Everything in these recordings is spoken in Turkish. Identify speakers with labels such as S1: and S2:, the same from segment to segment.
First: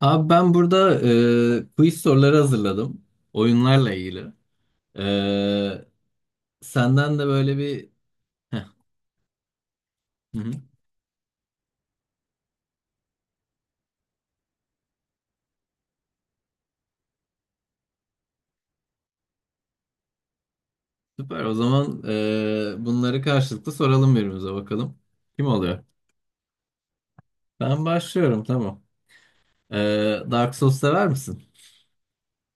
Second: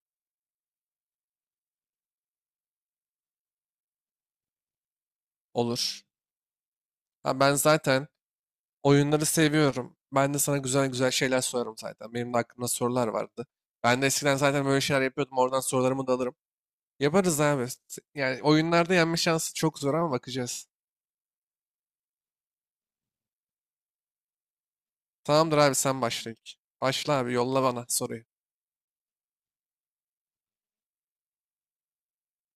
S1: Abi ben burada quiz soruları hazırladım. Oyunlarla ilgili. E,
S2: Olur.
S1: Senden de
S2: Ha, ben
S1: böyle bir...
S2: zaten
S1: Heh,
S2: oyunları seviyorum. Ben
S1: hı
S2: de
S1: hı.
S2: sana güzel güzel şeyler sorarım zaten. Benim de aklımda sorular vardı. Ben de eskiden zaten böyle şeyler yapıyordum. Oradan sorularımı da alırım. Yaparız abi. Yani oyunlarda yenme şansı çok zor ama bakacağız.
S1: Süper. O zaman bunları karşılıklı soralım birbirimize bakalım. Kim
S2: Tamamdır abi,
S1: oluyor?
S2: sen başla ilk. Başla abi, yolla
S1: Ben
S2: bana soruyu.
S1: başlıyorum, tamam. E, Dark Souls sever misin?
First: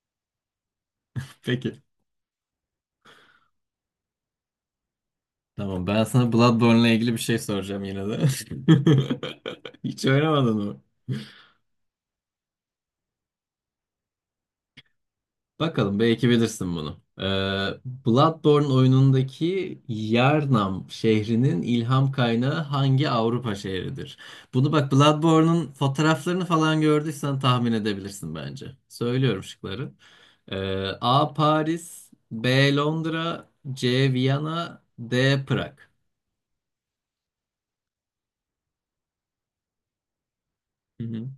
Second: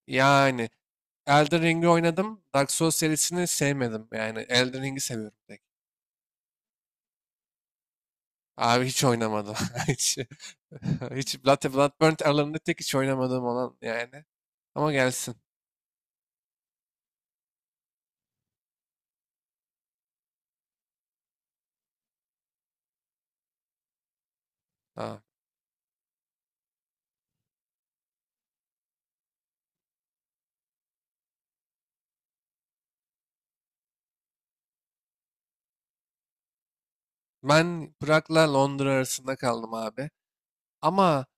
S2: Yani Elden
S1: Peki.
S2: Ring'i oynadım. Dark Souls serisini sevmedim. Yani Elden Ring'i seviyorum tek.
S1: Tamam, ben sana Bloodborne'la ilgili bir şey soracağım yine de.
S2: Abi hiç oynamadım.
S1: Hiç
S2: Hiç.
S1: oynamadın mı?
S2: Bloodborne aralarında tek hiç oynamadığım olan yani. Ama gelsin.
S1: Bakalım, belki bilirsin bunu. Bloodborne oyunundaki Yharnam şehrinin ilham kaynağı hangi Avrupa şehridir? Bunu bak,
S2: Tamam.
S1: Bloodborne'un fotoğraflarını falan gördüysen tahmin edebilirsin bence. Söylüyorum şıkları. Ee, A. Paris, B. Londra, C. Viyana, D. Prag.
S2: Ben Prag'la Londra arasında kaldım abi.
S1: Hı
S2: Ama
S1: hı.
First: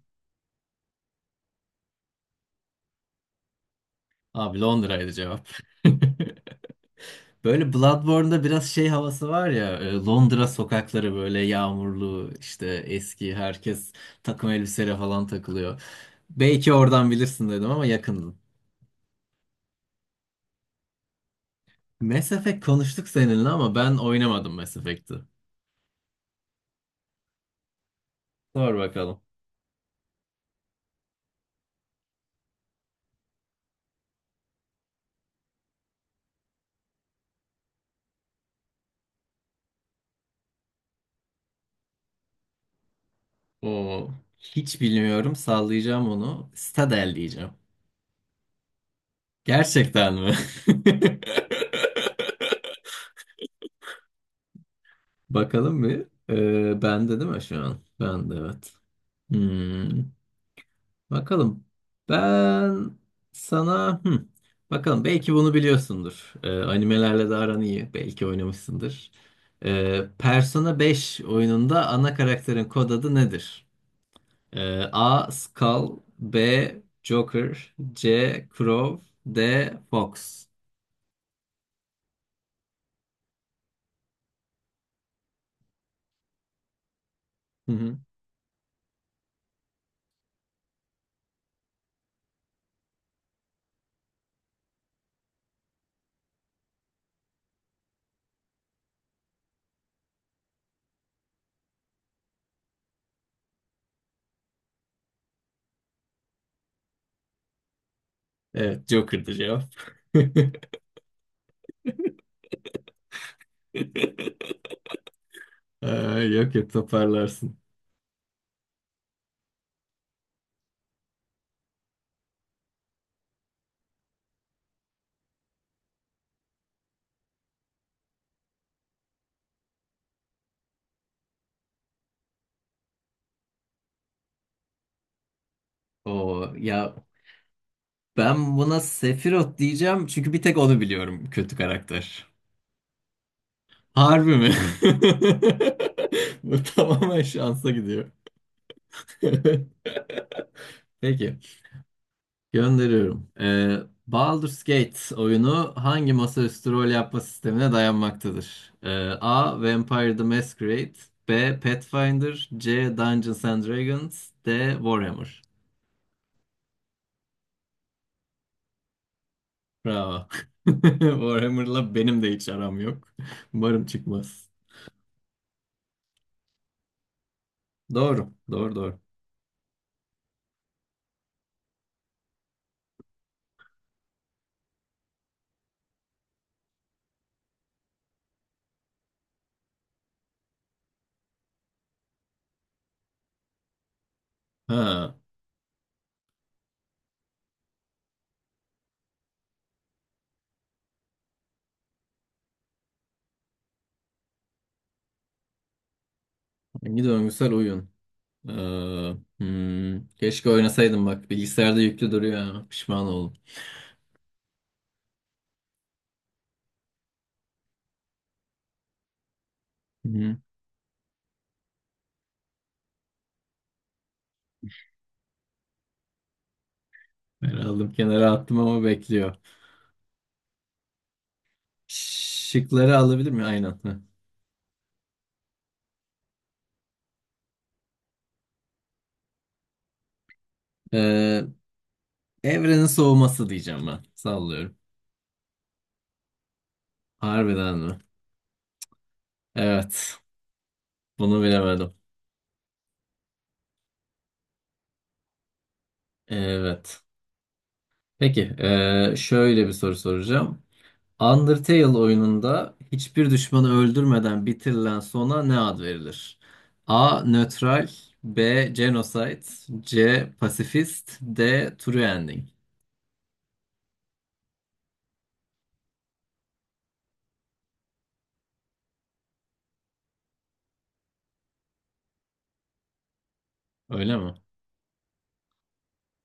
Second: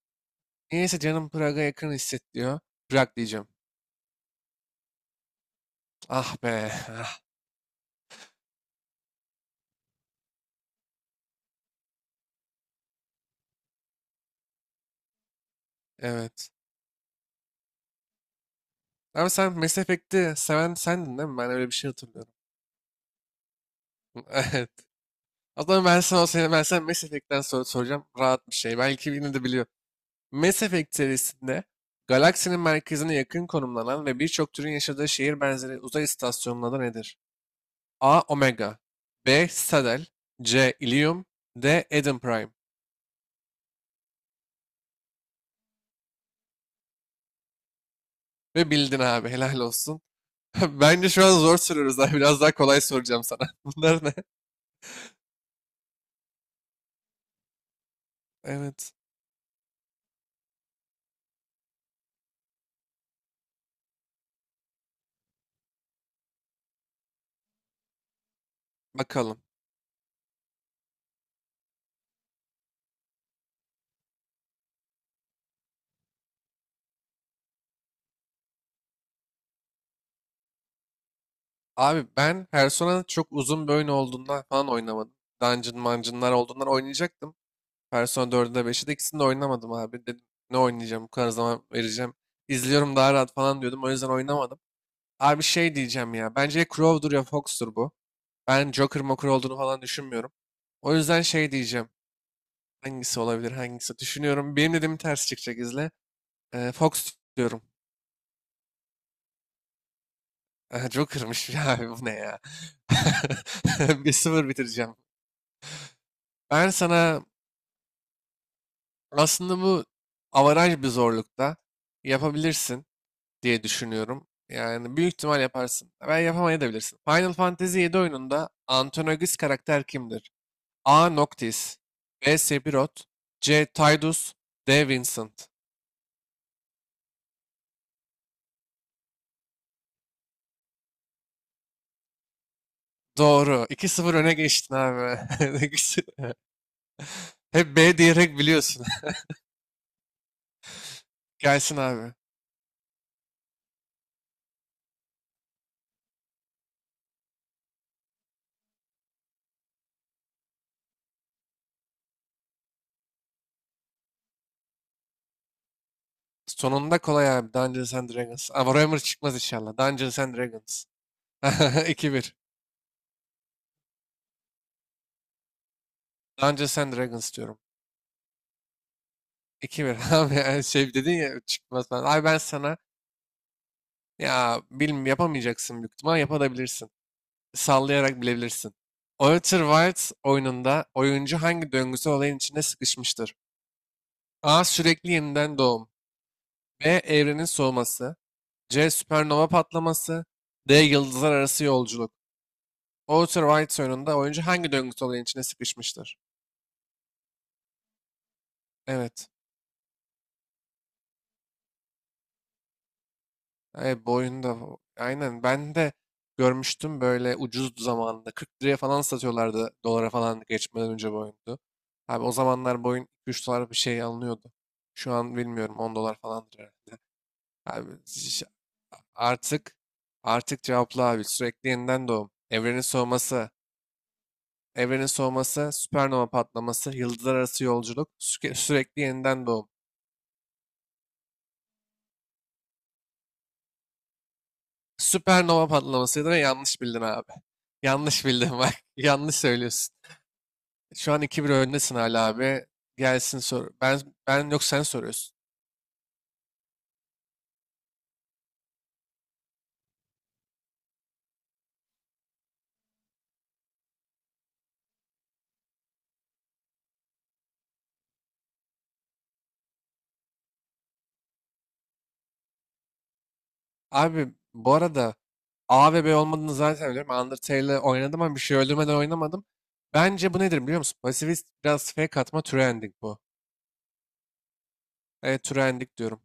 S2: niyeyse canım Prag'a yakın hissediyor. Prag diyeceğim.
S1: Abi Londra'ydı cevap.
S2: Ah be. Ah,
S1: Böyle Bloodborne'da biraz şey havası var ya, Londra sokakları böyle yağmurlu, işte eski, herkes takım elbiseyle falan takılıyor.
S2: evet.
S1: Belki oradan bilirsin dedim ama yakındın.
S2: Abi sen Mass Effect'i seven sendin değil mi? Ben öyle bir şey
S1: Mass
S2: hatırlıyorum.
S1: Effect konuştuk seninle ama ben oynamadım
S2: Evet.
S1: Mass Effect'i.
S2: O zaman ben sana Mass Effect'ten soracağım. Rahat bir
S1: Sor
S2: şey. Belki
S1: bakalım.
S2: yine de biliyor. Mass Effect serisinde galaksinin merkezine yakın konumlanan ve birçok türün yaşadığı şehir benzeri uzay istasyonunun adı nedir? A. Omega. B. Citadel. C. Ilium. D. Eden Prime.
S1: Oo, hiç bilmiyorum, sallayacağım onu. Citadel diyeceğim.
S2: Ve bildin abi, helal olsun.
S1: Gerçekten mi?
S2: Bence şu an zor soruyoruz abi. Biraz daha kolay soracağım sana. Bunlar ne?
S1: Bakalım bir. Bende değil mi şu an? Bende, evet.
S2: Evet.
S1: Hmm. Bakalım. Ben sana bakalım, belki bunu biliyorsundur. Animelerle de aran iyi. Belki oynamışsındır.
S2: Bakalım.
S1: Persona 5 oyununda ana karakterin kod adı nedir? A. Skull, B. Joker, C. Crow, D. Fox.
S2: Abi ben Persona çok uzun bir oyun olduğundan falan oynamadım. Dungeon mancınlar olduğundan oynayacaktım.
S1: Hı hı.
S2: Persona 4'ü de 5'i de ikisini de oynamadım abi. Dedim ne oynayacağım bu kadar zaman vereceğim. İzliyorum daha rahat falan diyordum. O yüzden oynamadım. Abi şey diyeceğim ya. Bence ya Crow'dur ya Fox'tur bu. Ben Joker Moker olduğunu falan düşünmüyorum. O yüzden şey diyeceğim. Hangisi olabilir hangisi? Düşünüyorum. Benim dediğim ters çıkacak izle. Fox diyorum.
S1: Evet, Joker'dı cevap.
S2: Joker'mış. Ya abi bu ne ya? Bir sıfır bitireceğim.
S1: Ee, yok
S2: Ben
S1: yok,
S2: sana
S1: toparlarsın.
S2: aslında bu avaraj bir zorlukta yapabilirsin diye düşünüyorum. Yani büyük ihtimal yaparsın. Ben yapamayabilirsin. Final Fantasy 7 oyununda antagonist karakter kimdir? A. Noctis. B. Sephiroth. C. Tidus. D. Vincent.
S1: O ya, ben buna Sephiroth diyeceğim çünkü bir tek onu biliyorum kötü karakter.
S2: Doğru. 2 sıfır öne
S1: Harbi mi?
S2: geçtin abi.
S1: Bu tamamen şansa
S2: Hep B
S1: gidiyor.
S2: diyerek biliyorsun.
S1: Peki,
S2: Gelsin abi.
S1: gönderiyorum. Baldur's Gate oyunu hangi masaüstü rol yapma sistemine dayanmaktadır? A. Vampire the Masquerade, B. Pathfinder, C. Dungeons and Dragons, D. Warhammer.
S2: Sonunda kolay abi. Dungeons and Dragons. Ama Warhammer çıkmaz inşallah. Dungeons
S1: Bravo.
S2: and Dragons.
S1: Warhammer'la benim de
S2: 2-1.
S1: hiç aram yok. Umarım çıkmaz.
S2: Dungeons and Dragons diyorum.
S1: Doğru, doğru, doğru.
S2: 2 bir. Abi yani şey dedin ya çıkmaz falan. Abi ben sana ya bilmiyorum yapamayacaksın büyük ihtimal. Yapabilirsin. Sallayarak bilebilirsin. Outer Wilds oyununda oyuncu hangi döngüsel olayın içinde sıkışmıştır? A. Sürekli
S1: Ha,
S2: yeniden doğum. B. Evrenin soğuması. C. Süpernova patlaması. D. Yıldızlar arası yolculuk. Outer Wilds oyununda oyuncu hangi döngüsel olayın içine sıkışmıştır?
S1: hangi döngüsel oyun?
S2: Evet.
S1: Ee, keşke oynasaydım bak. Bilgisayarda yüklü duruyor ha. Pişman oldum.
S2: Evet boyunda. Bu. Aynen. Ben de görmüştüm böyle ucuz zamanında. 40 liraya falan satıyorlardı, dolara
S1: Hı-hı.
S2: falan geçmeden önce boyundu. Abi o zamanlar boyun 3 dolar bir şey alınıyordu. Şu an bilmiyorum, 10 dolar falandır herhalde.
S1: Ben
S2: Abi
S1: aldım kenara
S2: ş-
S1: attım ama bekliyor.
S2: artık artık cevapla abi. Sürekli yeniden doğum. Evrenin
S1: Şıkları alabilir mi?
S2: soğuması.
S1: Aynen. Hı.
S2: Evrenin soğuması, süpernova patlaması, yıldızlar arası yolculuk, sürekli yeniden doğum.
S1: Ee, evrenin soğuması diyeceğim ben. Sallıyorum.
S2: Süpernova patlamasıydı ve yanlış bildin abi.
S1: Harbiden mi?
S2: Yanlış bildin bak. Yanlış söylüyorsun.
S1: Evet.
S2: Şu an
S1: Bunu
S2: iki bir
S1: bilemedim.
S2: öndesin hala abi. Gelsin sor. Ben yok, sen soruyorsun.
S1: Evet. Peki. Şöyle bir soru soracağım. Undertale oyununda hiçbir düşmanı öldürmeden bitirilen sona ne ad verilir? A. Nötral, B. Genocide, C. Pasifist, D. True Ending.
S2: Abi bu arada A ve B olmadığını zaten biliyorum. Undertale'le oynadım ama bir şey öldürmeden oynamadım. Bence bu nedir biliyor musun? Pasifist biraz fake atma, true ending bu.
S1: Öyle mi?
S2: Evet, true ending diyorum.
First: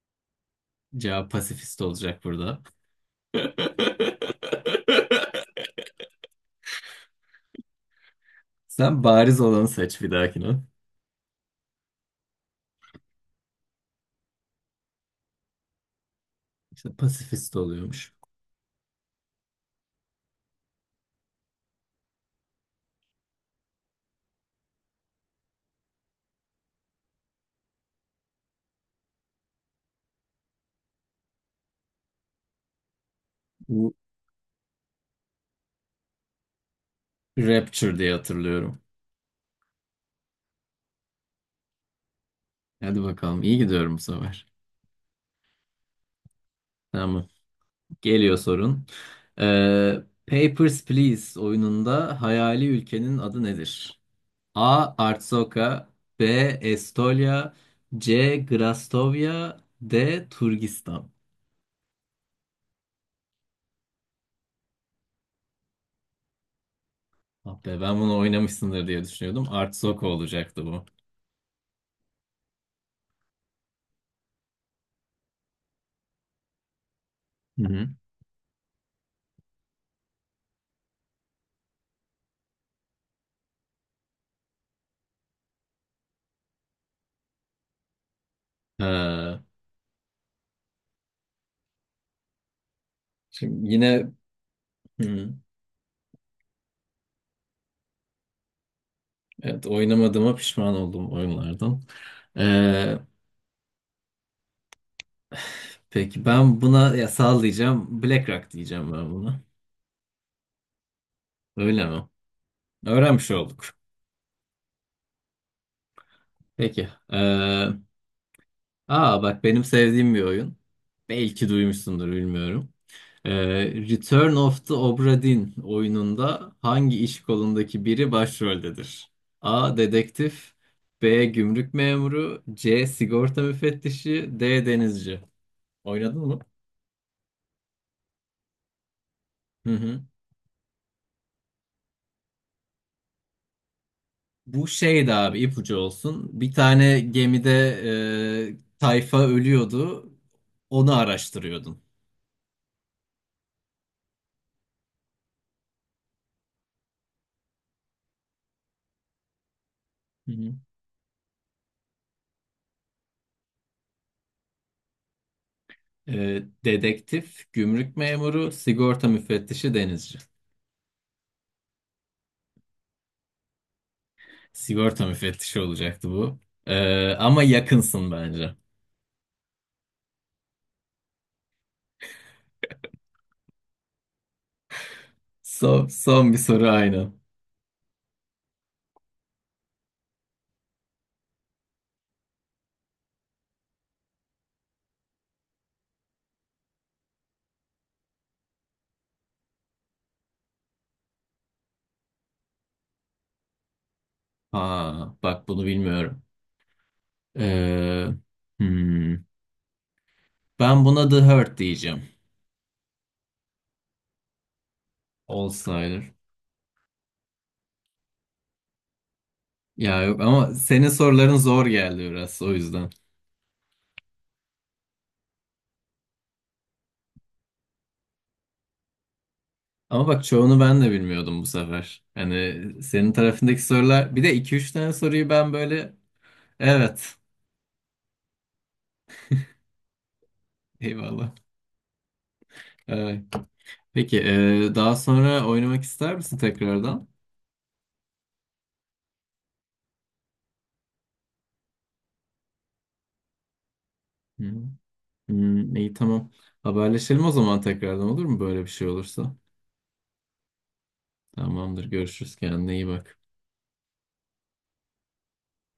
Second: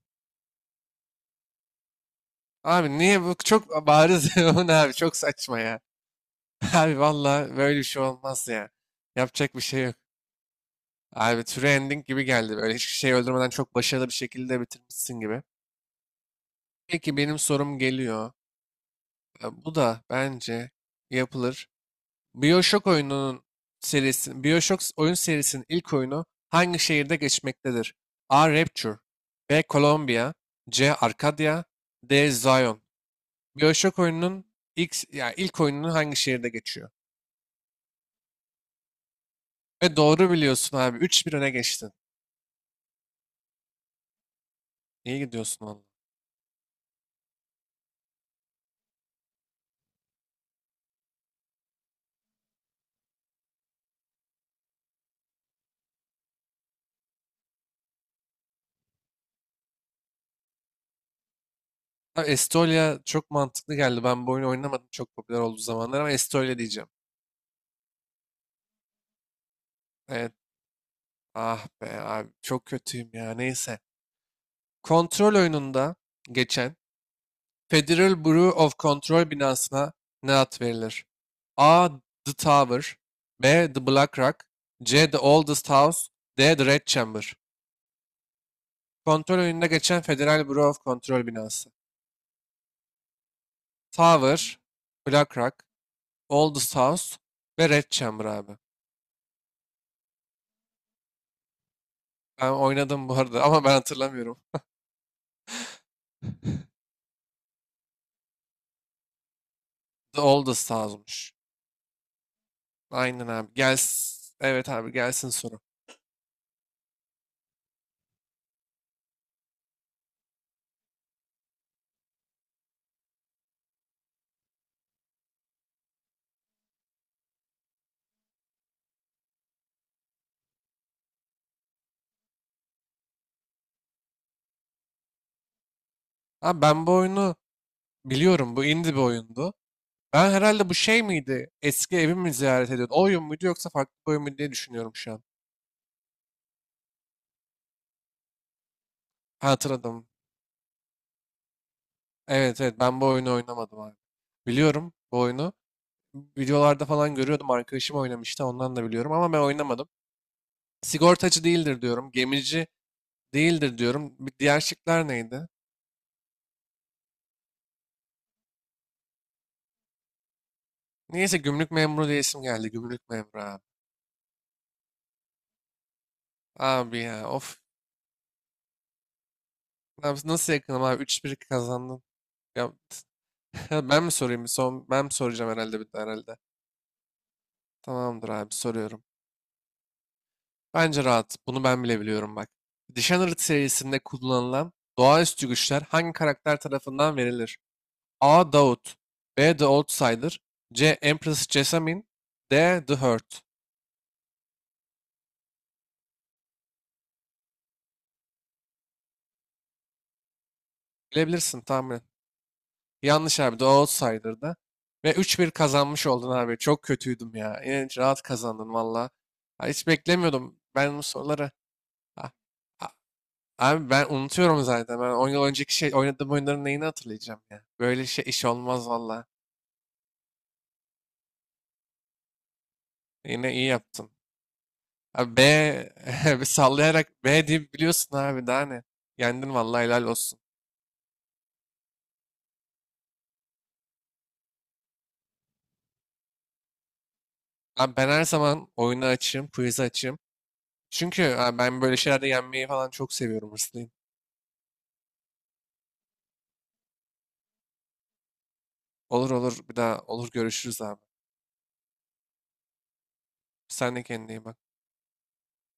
S1: Cevap pasifist olacak burada.
S2: Abi niye bu çok bariz bu ne abi çok saçma ya. Abi valla böyle bir şey olmaz ya.
S1: Sen bariz
S2: Yapacak bir
S1: olanı
S2: şey yok.
S1: seç bir dahakine.
S2: Abi True Ending gibi geldi. Böyle hiçbir şey öldürmeden çok başarılı bir şekilde bitirmişsin gibi.
S1: İşte
S2: Peki benim
S1: pasifist
S2: sorum
S1: oluyormuş.
S2: geliyor. Bu da bence yapılır. BioShock oyununun BioShock oyun serisinin ilk oyunu hangi şehirde geçmektedir? A. Rapture. B. Columbia. C. Arcadia. D. Zion.
S1: Bu
S2: BioShock oyununun ya ilk oyununun hangi şehirde geçiyor?
S1: Rapture diye hatırlıyorum.
S2: Ve doğru biliyorsun abi. Üç bir öne geçtin.
S1: Hadi bakalım, iyi gidiyorum bu sefer.
S2: İyi gidiyorsun valla.
S1: Tamam. Geliyor sorun. Papers, Please oyununda hayali ülkenin adı nedir? A. Artsoka, B. Estolia, C. Grastovya, D. Turgistan.
S2: Ha, Estolia çok mantıklı geldi. Ben bu oyunu oynamadım çok popüler olduğu zamanlar, ama Estolia diyeceğim.
S1: Ah be, ben bunu oynamışsındır diye düşünüyordum. Artsoka
S2: Evet.
S1: olacaktı bu.
S2: Ah be abi çok kötüyüm ya. Neyse. Kontrol oyununda geçen
S1: Hı hı.
S2: Federal Bureau of Control binasına ne ad verilir? A. The Tower. B. The Black Rock. C. The Oldest House. D. The Red Chamber. Kontrol
S1: Ee,
S2: oyununda geçen Federal Bureau of Control binası.
S1: şimdi yine,
S2: Tower,
S1: hı,
S2: Black Rock, Oldest House ve Red Chamber abi.
S1: evet, oynamadığıma pişman oldum oyunlardan.
S2: Ben
S1: Ee,
S2: oynadım bu arada ama ben hatırlamıyorum.
S1: peki ben buna ya sallayacağım. Black Rock diyeceğim ben buna.
S2: The Oldest House'muş.
S1: Öyle mi?
S2: Aynen
S1: Öğrenmiş
S2: abi.
S1: olduk.
S2: Gelsin. Evet abi, gelsin soru.
S1: Peki. Aa bak, benim sevdiğim bir oyun. Belki duymuşsundur, bilmiyorum. Ee, Return of the Obra Dinn oyununda hangi iş kolundaki biri başroldedir? A. Dedektif, B. Gümrük memuru, C. Sigorta müfettişi, D. Denizci. Oynadın mı?
S2: Abi ben bu oyunu biliyorum. Bu indie bir oyundu.
S1: Hı hı.
S2: Ben herhalde bu şey miydi? Eski evimi mi ziyaret ediyordu? O oyun muydu yoksa farklı bir oyun muydu diye
S1: Bu
S2: düşünüyorum
S1: şeydi
S2: şu an.
S1: abi, ipucu olsun. Bir tane gemide tayfa
S2: Ha, hatırladım.
S1: ölüyordu. Onu araştırıyordun.
S2: Evet evet, ben bu oyunu oynamadım abi. Biliyorum bu oyunu. Videolarda falan görüyordum. Arkadaşım oynamıştı, ondan da biliyorum ama ben oynamadım.
S1: Hı hı.
S2: Sigortacı değildir diyorum. Gemici değildir diyorum. Bir diğer şıklar neydi?
S1: E, dedektif, gümrük memuru, sigorta müfettişi, denizci.
S2: Neyse, gümrük memuru diye isim geldi. Gümrük memuru abi.
S1: Sigorta müfettişi olacaktı bu.
S2: Abi
S1: E,
S2: ya
S1: ama
S2: of.
S1: yakınsın bence.
S2: Abi nasıl yakınım abi? 3-1 kazandın. Ya, ben mi sorayım? Ben mi soracağım herhalde bir
S1: Son,
S2: de
S1: son
S2: herhalde.
S1: bir soru aynı.
S2: Tamamdır abi, soruyorum. Bence rahat. Bunu ben bile biliyorum bak. Dishonored serisinde kullanılan doğaüstü güçler hangi karakter tarafından verilir? A. Daud. B. The Outsider. C. Empress Jessamine. D. The Hurt.
S1: Ha, bak bunu bilmiyorum. E, hmm, ben buna The Hurt
S2: Bilebilirsin tahmin.
S1: diyeceğim.
S2: Yanlış abi. The Outsider'da. Ve 3-1
S1: Olsaydı.
S2: kazanmış oldun abi. Çok kötüydüm ya. Yine rahat kazandın valla. Ha, hiç
S1: Ya yok, ama
S2: beklemiyordum
S1: senin
S2: ben bu
S1: soruların
S2: soruları.
S1: zor geldi
S2: A-
S1: biraz, o
S2: a-
S1: yüzden.
S2: Abi ben unutuyorum zaten. Ben 10 yıl önceki şey oynadığım oyunların neyini hatırlayacağım ya. Böyle şey iş olmaz valla.
S1: Ama bak, çoğunu ben de bilmiyordum bu sefer. Hani senin
S2: Yine
S1: tarafındaki
S2: iyi yaptın.
S1: sorular, bir de iki üç tane soruyu
S2: Abi,
S1: ben böyle,
S2: bir sallayarak
S1: evet,
S2: B diye biliyorsun abi daha ne. Yendin valla, helal olsun.
S1: eyvallah. Evet. Peki, daha sonra oynamak ister misin tekrardan?
S2: Abi ben her zaman oyunu açayım, quiz'i açayım. Çünkü abi ben böyle şeylerde yenmeyi falan çok seviyorum, hırslıyım.
S1: Hı. Hmm, iyi, tamam. Haberleşelim o zaman tekrardan, olur mu böyle bir şey
S2: Olur
S1: olursa?
S2: olur, bir daha olur görüşürüz abi.
S1: Tamamdır, görüşürüz. Kendine iyi bak.
S2: Sen de kendine iyi bak.